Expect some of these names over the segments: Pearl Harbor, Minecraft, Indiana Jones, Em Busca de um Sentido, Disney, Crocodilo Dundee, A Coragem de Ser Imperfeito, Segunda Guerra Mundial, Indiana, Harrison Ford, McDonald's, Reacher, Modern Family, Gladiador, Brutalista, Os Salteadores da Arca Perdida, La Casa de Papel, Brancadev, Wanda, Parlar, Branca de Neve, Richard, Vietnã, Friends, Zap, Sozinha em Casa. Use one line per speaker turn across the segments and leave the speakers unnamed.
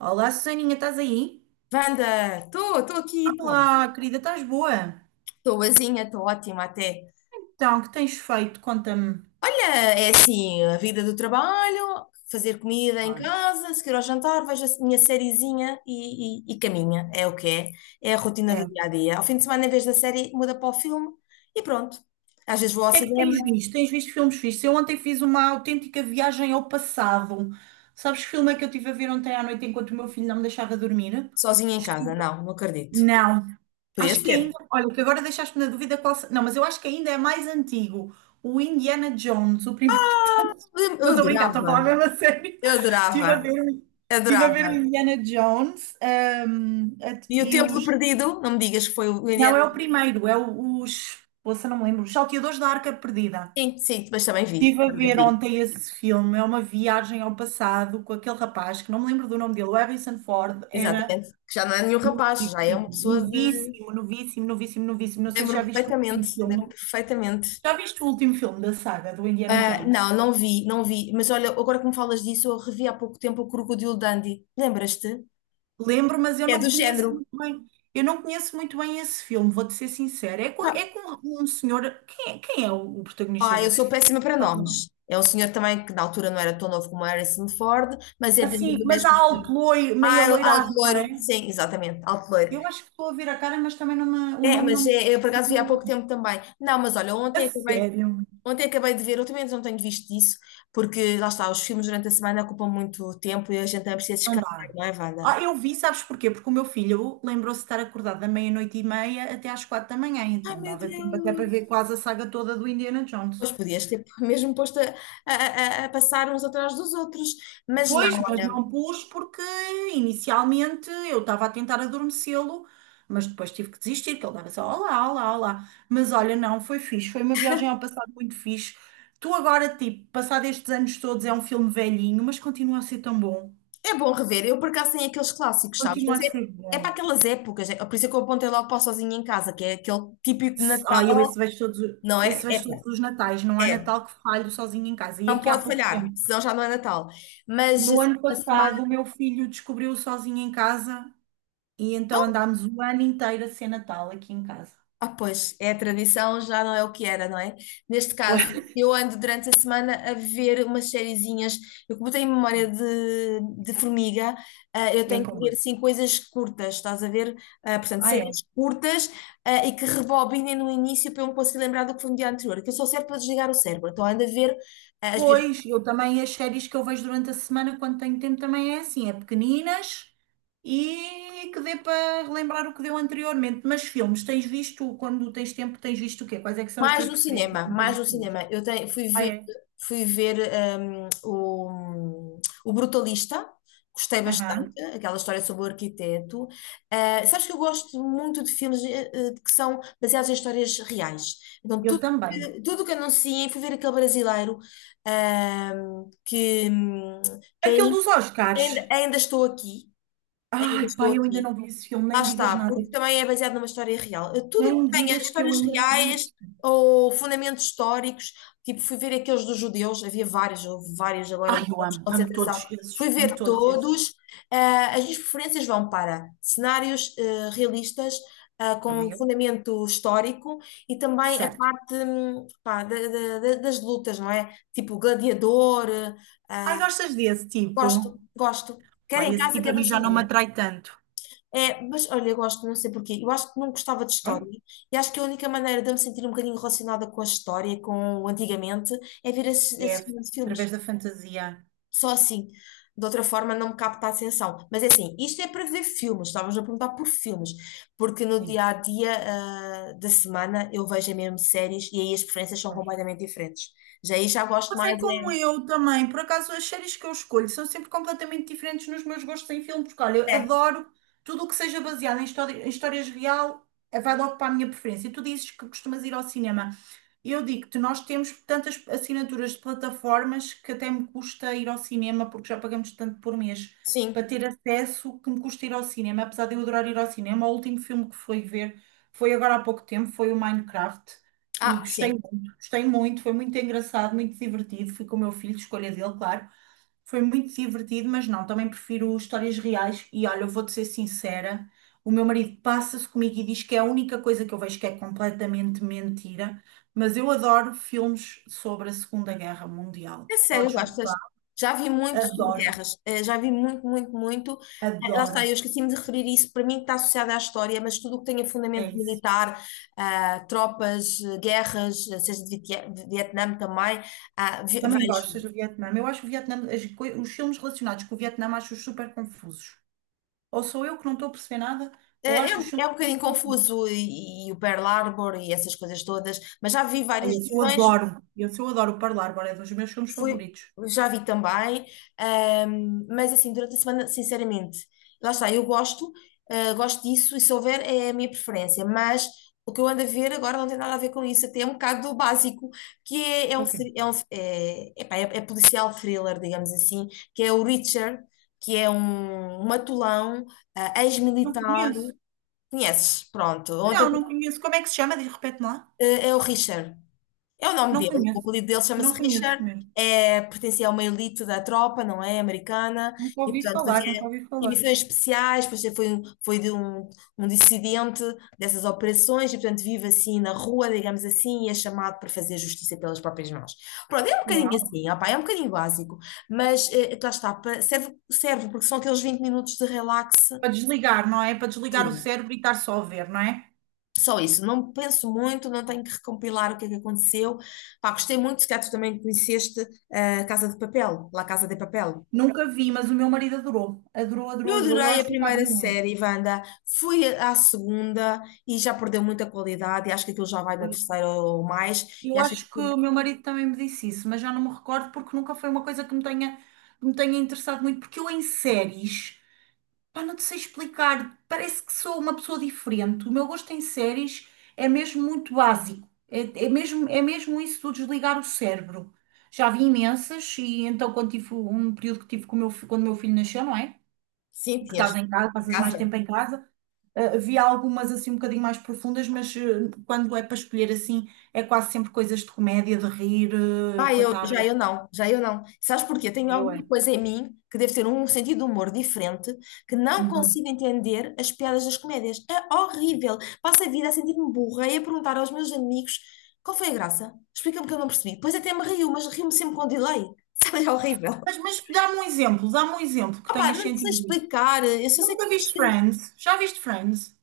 Olá, Susaninha, estás aí?
Wanda, estou aqui,
Olá, querida, estás boa?
estou boazinha, estou ótima até.
Então, o que tens feito? Conta-me.
Olha, é assim, a vida do trabalho, fazer comida em
Ah,
casa, seguir ao jantar, vejo a minha sériezinha e caminha, é o que é. É a rotina
é.
do
O
dia a dia. Ao fim de semana, em vez da série, muda para o filme e pronto. Às vezes vou ao
que é que tens
cinema,
visto? Tens visto filmes fixos? Eu ontem fiz uma autêntica viagem ao passado. Sabes que filme é que eu estive a ver ontem à noite enquanto o meu filho não me deixava dormir?
sozinha em casa.
Estive...
Não, não acredito.
Não.
Podia
Acho que ainda,
ser.
olha, que agora deixaste-me na dúvida é qual. Não, mas eu acho que ainda é mais antigo. O Indiana Jones, o primeiro. De todos.
Eu
Não
eu
estou a brincar, estou a falar
adorava,
mesmo a sério.
eu
Estive a
adorava,
ver, estive a ver o
adorava.
Indiana Jones,
E o
e
Templo
os.
Perdido, não me digas que foi o
Não,
Indiana.
é o primeiro, é os. Poxa, não me lembro. Os Salteadores da Arca Perdida.
Sim, sim, mas também vi,
Estive a
também
ver
vi.
ontem esse filme, é uma viagem ao passado com aquele rapaz, que não me lembro do nome dele, o Harrison Ford, era.
Exatamente. Que já não é nenhum rapaz, já é
Novíssimo,
uma pessoa de.
novíssimo, novíssimo, novíssimo, novíssimo. Não sei se
Lembro-me
já viste o último
perfeitamente, lembro-me
filme.
perfeitamente.
Já viste o último filme da saga do Indiana
Ah,
Jones?
não, não vi, não vi. Mas olha, agora que me falas disso, eu revi há pouco tempo o Crocodilo Dundee. Lembras-te?
Lembro, mas eu
É
não
do género.
conheço muito bem. Eu não conheço muito bem esse filme, vou-te ser sincera. É
Ah,
com um senhor. Quem é o protagonista
ah, eu
desse
sou
filme?
péssima para
Sabes ou não?
nomes. É um senhor também que na altura não era tão novo como Harrison Ford, mas é dentro
Assim,
do
mas
mesmo
há
estilo.
algo loiro,
Ah,
meio
é alto
aloirado, não
loiro.
é?
Sim, exatamente, alto loiro.
Eu acho que estou a ver a cara, mas também não o
É,
nome não
mas
me.
eu por acaso vi há pouco tempo também. Não, mas olha,
A
ontem acabei
sério,
Ontem acabei de ver, ultimamente não tenho visto isso, porque lá está, os filmes durante a semana ocupam muito tempo e a gente também precisa
não
descansar,
dá.
não é, Wanda?
Ah, eu vi, sabes porquê? Porque o meu filho lembrou-se de estar acordado da meia-noite e meia até às quatro da manhã,
Ai
então
meu
dava tempo até para ver
Deus!
quase a saga toda do Indiana Jones.
Pois podias ter mesmo posto a passar uns atrás dos outros, mas não,
Pois, mas
olha,
não pus porque inicialmente eu estava a tentar adormecê-lo, mas depois tive que desistir, que ele dava só olá, olá, olá. Mas olha, não, foi fixe, foi uma viagem ao passado muito fixe. Tu agora, tipo, passado estes anos todos, é um filme velhinho, mas continua a ser tão bom.
é bom rever. Eu por acaso tenho aqueles clássicos, sabes?
Continua
Mas
a ser
é para
bom.
aquelas épocas, é, por isso é que eu apontei logo para o Sozinha em Casa, que é aquele típico
Ah, eu
Natal, não é?
esse vejo todos os Natais. Não
É,
há
é.
Natal que falho sozinho em casa. E
Não
aqui há
pode
pouco
falhar,
tempo.
senão já não é Natal. Mas
No
assim,
ano
a semana.
passado, o meu filho descobriu sozinho em casa e então andámos o ano inteiro a ser Natal aqui em casa.
Ah, pois, é a tradição, já não é o que era, não é? Neste caso, eu ando durante a semana a ver umas sériezinhas. Eu, como tenho memória de formiga, eu
É
tenho que
como?
ver assim coisas curtas, estás a ver? Ah, portanto,
Ah, é.
séries curtas, e que rebobinem no início para eu me conseguir lembrar do que foi no dia anterior, que eu sou certa para desligar o cérebro. Então, ando a ver ah, as minhas
Pois, eu também as séries que eu vejo durante a semana, quando tenho tempo, também é assim, é pequeninas e que dê para relembrar o que deu anteriormente. Mas filmes, tens visto, quando tens tempo, tens visto o quê? Quais é que são as
Mais
tuas
no
preferências
cinema,
em
mais
termos
no
de filmes?
cinema. Eu tenho- fui
Ah,
ver,
é?
fui ver hum, o, o Brutalista, gostei bastante,
Aham.
aquela história sobre o arquiteto. Ah, sabes que eu gosto muito de filmes que são baseados em histórias reais. Então,
Eu
tudo,
também.
que- tudo que anunciem, fui ver aquele brasileiro ah, que, hum, que
Aquele dos Oscars.
ainda estou aqui, ainda
Ai,
estou
pai, eu ainda
aqui.
não vi esse filme,
Lá
nem me digas
está,
nada.
porque também é baseado numa história real. Tudo o
Nem
que
me
tenha
digas que eu
histórias
ainda não vi
reais
esse filme.
ou fundamentos históricos, tipo, fui ver aqueles dos judeus, havia vários, houve vários agora
Ai,
dos
eu
campos de
amo, amo todos
concentração,
esses,
fui
amo
ver
todos esses.
todos. Ah, as minhas preferências vão para cenários realistas,
Também
com
eu,
fundamento histórico e também a
certo.
parte, pá, das lutas, não é? Tipo, Gladiador,
Ai,
ah,
gostas desse tipo?
gosto, gosto, quer em
Ai, esse
casa,
tipo
quer
a
no
mim já não me
cinema.
atrai tanto.
É, mas olha, eu gosto, não sei porquê. Eu acho que não gostava de
Ai,
história e acho que a única maneira de eu me sentir um bocadinho relacionada com a história, com o antigamente, é ver esses,
é
esses grandes
através
filmes.
da fantasia.
Só assim. De outra forma, não me capta a atenção. Mas é assim, isto é para ver filmes, estavas a perguntar por filmes, porque no
Sim.
dia a dia, da semana eu vejo é mesmo séries e aí as preferências são completamente diferentes. Já aí já gosto mais,
Passei como eu também. Por acaso, as séries que eu escolho são sempre completamente diferentes nos meus gostos em filme, porque olha, eu
é, é,
adoro tudo o que seja baseado em história, em histórias real, vai logo para a minha preferência. E tu dizes que costumas ir ao cinema. Eu digo-te, nós temos tantas assinaturas de plataformas que até me custa ir ao cinema, porque já pagamos tanto por mês para
sim,
ter acesso que me custa ir ao cinema. Apesar de eu adorar ir ao cinema, o último filme que fui ver foi agora há pouco tempo, foi o Minecraft. E gostei.
sim.
Gostei muito, foi muito engraçado, muito divertido. Fui com o meu filho, escolha dele, claro. Foi muito divertido, mas não, também prefiro histórias reais. E olha, eu vou-te ser sincera: o meu marido passa-se comigo e diz que é a única coisa que eu vejo que é completamente mentira. Mas eu adoro filmes sobre a Segunda Guerra Mundial.
É sério,
Podes
gostas?
gostar.
Já vi muito sobre
Adoro,
guerras, já vi muito, muito, muito. Lá está, eu
adoro.
esqueci-me de referir isso, para mim está associado à história, mas tudo o que tenha
É
fundamento
isso.
militar, tropas, guerras, seja de Vietnã também, ah, ve-
Também gostas
vejo.
do Vietnã. Eu acho o Vietnã, as os filmes relacionados com o Vietnã, acho-os super confusos. Ou sou eu que não estou a perceber nada, ou
É,
acho os
um-
filmes
é um
super
bocadinho
confusos.
confuso e o Pearl Harbor e essas coisas todas, mas já vi
Ai,
várias
esse eu
versões.
adoro. Esse eu adoro, o Parlar, é dos meus filmes
Fui,
favoritos.
já vi também, mas assim, durante a semana, sinceramente, lá está, eu gosto, gosto disso e se houver é a minha preferência, mas o que eu ando a ver agora não tem nada a ver com isso, até é um bocado do básico, que é, é
É
um,
o quê?
thr- é policial thriller, digamos assim, que é o Reacher, que é um matulão,
Não
ex-militar,
conheço.
conheces, pronto, ontem,
Não, não conheço. Como é que se chama? Diz, repete lá.
é o Richard. É o nome
Não
dele, o
conheço.
apelido dele chama-se
Não
Richard,
conheço mesmo.
é, pertencia a uma elite da tropa, não é? Americana,
Nunca
e
ouvi
portanto
falar, nunca
fazia
ouvi falar.
emissões especiais, depois foi de um dissidente dessas operações, e portanto vive assim na rua, digamos assim, e é chamado para fazer justiça pelas próprias mãos. Pronto, é um bocadinho
Uau.
assim, opá, é um bocadinho básico, mas lá está, serve, serve porque são aqueles 20 minutos de relax.
Para desligar, não é? Para desligar o cérebro e estar só a ver, não é?
Só isso, não penso muito, não tenho que recompilar o que é que aconteceu. Pá, gostei muito, se calhar tu também conheceste a Casa de Papel, La Casa de Papel.
Nunca vi, mas o meu marido adorou. Adorou, adorou,
Eu
adorou. Eu
adorei a
acho um bocado
primeira
violento.
série, Wanda. Fui à segunda e já perdeu muita qualidade. E acho que aquilo já vai na
Pois.
terceira ou mais. E
Eu
acho que
acho que
aquilo,
o meu marido também me disse isso, mas já não me recordo porque nunca foi uma coisa que me tenha interessado muito, porque eu em séries. Pá, não te sei explicar. Parece que sou uma pessoa diferente. O meu gosto em séries é mesmo muito básico. É, é mesmo isso do desligar o cérebro. Já vi imensas e então quando tive um período que tive com o meu, quando o meu filho nasceu, não é?
sim,
Que
tinhas
estás em casa, passas mais
casa.
tempo em casa. Vi algumas assim um bocadinho mais profundas, mas quando é para escolher assim, é quase sempre coisas de comédia, de rir,
Ah,
para estar.
já eu não, já eu não. Sabes porquê? Tenho
Eu é.
alguma coisa em mim que deve ter um sentido de humor diferente, que não
Uhum.
consigo entender as piadas das comédias. É horrível. Passo a vida a sentir-me burra e a perguntar aos meus amigos qual foi a graça? Explica-me que eu não percebi. Pois até me rio, mas rio-me sempre com delay. Sabe, é horrível.
Mas dá-me um exemplo que
Opá,
tenhas
não sei
sentido isso.
explicar. Eu só sei que
Nunca viste
estes filmes,
Friends? Já viste Friends?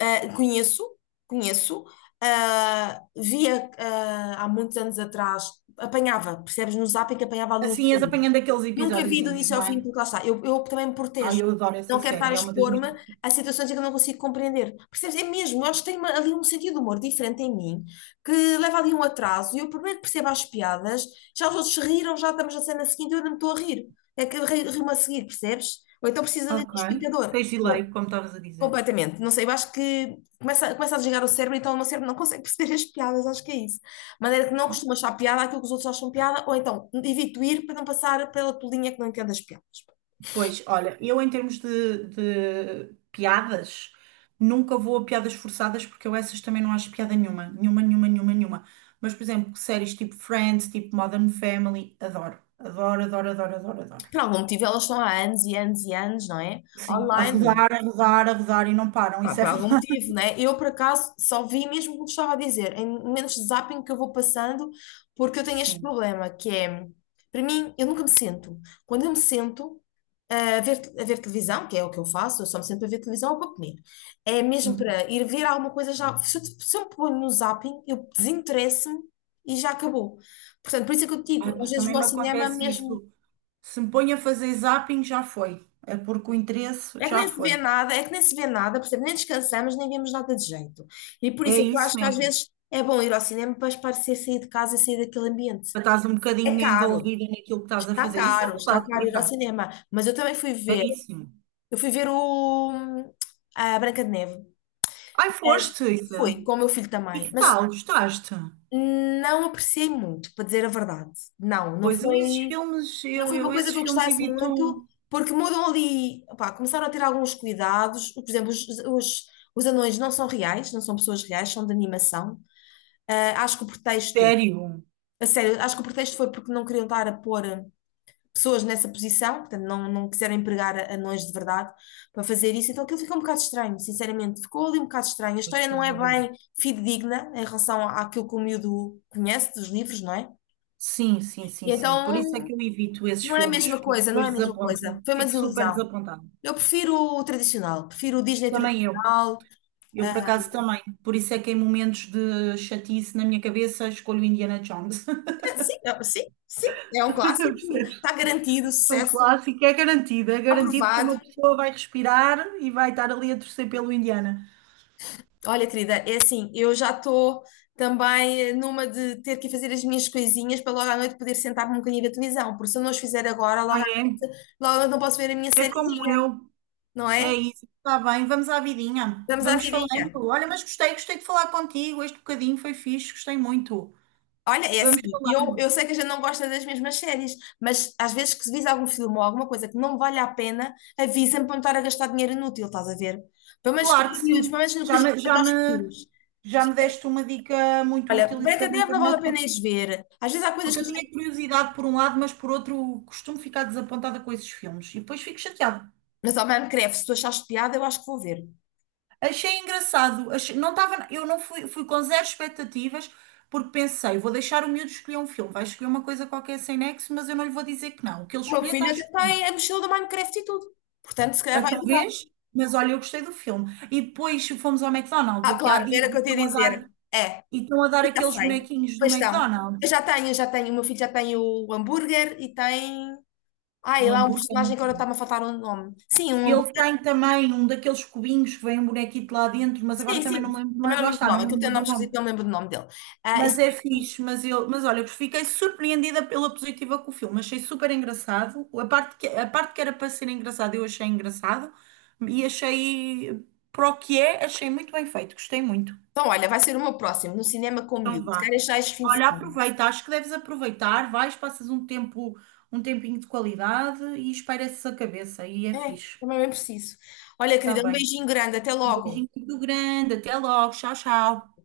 conheço, conheço. Via há muitos anos atrás, apanhava, percebes, no Zap em que apanhava ali uns.
Assim, és apanhando aqueles
Nunca vi do
episódiozinhos,
início ao
não
fim,
é?
porque lá está, eu também me protejo.
Ai, eu adoro essa
Não quero estar a
série, é uma das
expor-me
minhas.
a situações em que eu não consigo compreender. Percebes? É mesmo, eu acho que tem ali um sentido de humor diferente em mim, que leva ali um atraso, e eu por bem que percebo as piadas, já os outros se riram, já estamos na cena seguinte, eu ainda me estou a rir. É que eu rio-me a seguir, percebes? Ou então precisa ali de um
Ok.
explicador.
Tens delay, como estavas a dizer.
Completamente. Não sei, eu acho que começa a desligar o cérebro, então o meu cérebro não consegue perceber as piadas, acho que é isso. De maneira que não
Bom,
costuma achar piada aquilo que os outros acham piada, ou então evito ir para não passar pela tua linha que não entende as piadas.
pois, olha, eu em termos de piadas, nunca vou a piadas forçadas porque eu essas também não acho piada nenhuma. Nenhuma, nenhuma, nenhuma, nenhuma. Mas, por exemplo, séries tipo Friends, tipo Modern Family, adoro. Adoro, adoro, adoro, adoro, adoro.
Por algum motivo, elas estão há anos e anos e anos, não é?
Sim. A
Online.
rodar, a rodar, a rodar e não param,
Pá,
isso é
por algum
verdade.
motivo, né? Eu, por acaso, só vi mesmo como te estava a dizer, em momentos de zapping que eu vou passando, porque eu tenho este
Sim.
problema, que é, para mim, eu nunca me sento. Quando eu me sento a ver televisão, que é o que eu faço, eu só me sento a ver televisão ou para comer, é mesmo
Uhum.
para ir ver alguma coisa já. Se eu me ponho no zapping, eu desinteresso-me e já acabou. Portanto, por isso é que eu te digo,
Ah,
às
pá,
vezes
também
vou ao
me
cinema
acontece
mesmo.
isso. Se me ponho a fazer zapping, já foi. É porque o interesse
É que
já
nem se vê
foi.
nada, é que nem se vê nada, percebe? Nem descansamos, nem vemos nada de jeito. E por
É
isso é que eu
isso
acho que às
mesmo.
vezes é bom ir ao cinema para espairecer, sair de casa e sair daquele ambiente.
Já estás um
É
bocadinho
caro,
envolvida naquilo que estás a
está
fazer. Isso é
caro, está
verdade, por
caro ir ao
acaso.
cinema. Mas eu também fui ver,
Caríssimo.
eu fui ver o a Branca de Neve.
Ai,
Mas
foste, Isa.
fui, com o meu filho
E
também.
que
Mas
tal? Gostaste?
não apreciei muito, para dizer a verdade. Não, não
Pois eu esses
foi.
filmes,
Não foi uma
eu
coisa
esses
que eu
filmes
gostasse
evito.
muito, porque mudam ali, opá, começaram a ter alguns cuidados. Por exemplo, os anões não são reais, não são pessoas reais, são de animação. Ah, acho que o pretexto,
Sério?
a sério, acho que o pretexto foi porque não queriam estar a pôr pessoas nessa posição, portanto, não, não quiseram empregar anões de verdade para fazer isso. Então aquilo ficou um bocado estranho, sinceramente, ficou ali um bocado estranho. A
Pois,
história não
estás
é
a ver.
bem fidedigna em relação àquilo que o miúdo conhece dos livros, não é?
Sim, sim, sim,
E
sim. Por isso é
então
que eu evito esses
não é a
filmes,
mesma
porque
coisa, não é
depois
a mesma coisa.
desaponto-me.
Foi uma
Fico super
desilusão.
desapontada.
Eu prefiro o tradicional, prefiro o Disney
Também eu.
tradicional.
Eu, por acaso, também. Por isso é que em momentos de chatice na minha cabeça escolho Indiana Jones.
É, sim, sim, sim, é um clássico,
Percebes?
está garantido,
É um
sucesso,
clássico, é garantido que
aprovado.
uma pessoa vai respirar e vai estar ali a torcer pelo Indiana.
Olha, querida, é assim, eu já estou também numa de ter que fazer as minhas coisinhas para logo à noite poder sentar-me um bocadinho da televisão, porque se eu não as fizer agora,
Ah, é?
logo à noite não posso ver a minha
É como
sériezinha,
eu.
não
É
é?
isso. Está bem, vamos à vidinha.
Vamos à
Vamos falando.
vidinha.
Olha, mas gostei, gostei de falar contigo. Este bocadinho foi fixe, gostei muito.
Olha, é
Vamos
assim, eu,
falando.
eu sei que a gente não gosta das mesmas séries, mas às vezes que se visa algum filme ou alguma coisa que não vale a pena, avisa-me para não estar a gastar dinheiro inútil, estás a ver? Pelo menos com
Claro que
os miúdos,
sim.
pelo menos no que
Já
diz
me,
respeito
já
aos
me,
filmes.
já me deste uma dica muito
Olha,
útil isso da
Brancadev não vale
brincadeira,
a pena
porque
ires ver. Às vezes há coisas
porque
que
eu
a
tinha
gente...
curiosidade por um lado, mas por outro costumo ficar desapontada com esses filmes e depois fico chateada.
Mas ao Minecraft, se tu achares piada, eu acho que vou ver.
Achei engraçado, não estava, eu não fui, fui com zero expectativas porque pensei, vou deixar o miúdo escolher um filme, vai escolher uma coisa qualquer sem nexo, mas eu não lhe vou dizer que não. O que ele
O meu
escolher está
filho até
escolhido.
tem a mochila do Minecraft e tudo. Portanto, se calhar
Ah,
vai durar.
talvez, mas olha, eu gostei do filme. E depois fomos ao McDonald's
Ah,
aqui há
claro,
dias
era o que
e
eu te ia
estão a
dizer.
dar,
É,
e estão a dar
já
aqueles
sei.
bonequinhos
Pois
do
estão. Eu
McDonald's,
já tenho, já tenho. O meu filho já tem o hambúrguer e tem. Ah, e
o
lá é um
hambúrguer.
personagem que agora está-me a faltar o nome. Sim, um hambú-
Ele tem também um daqueles cubinhos que vem um bonequito lá dentro, mas agora
Sim,
também não
sim.
me lembro,
Também
mas
não me
lá
lembro do
está, não
nome.
me
Aquilo tem
lembro
um
do
nome
nome.
esquisito, não me lembro do nome dele. Ah, e sim.
Mas é fixe, mas, eu, mas olha, eu fiquei surpreendida pela positiva com o filme, achei super engraçado. A parte que era para ser engraçado, eu achei engraçado e achei, para o que é, achei muito bem feito, gostei muito.
Então, olha, vai ser o meu próximo, no cinema com o
Então
miúdo. Se
vá.
calhar já este fim de
Olha,
semana.
aproveita, acho que deves aproveitar, vais, passas um tempo, um tempinho de qualidade e espaireces a cabeça e é
É,
fixe.
também é bem preciso. Olha,
Está
querida, um
bem.
beijinho grande. Até
Um
logo.
beijinho muito grande. Até logo. Tchau, tchau.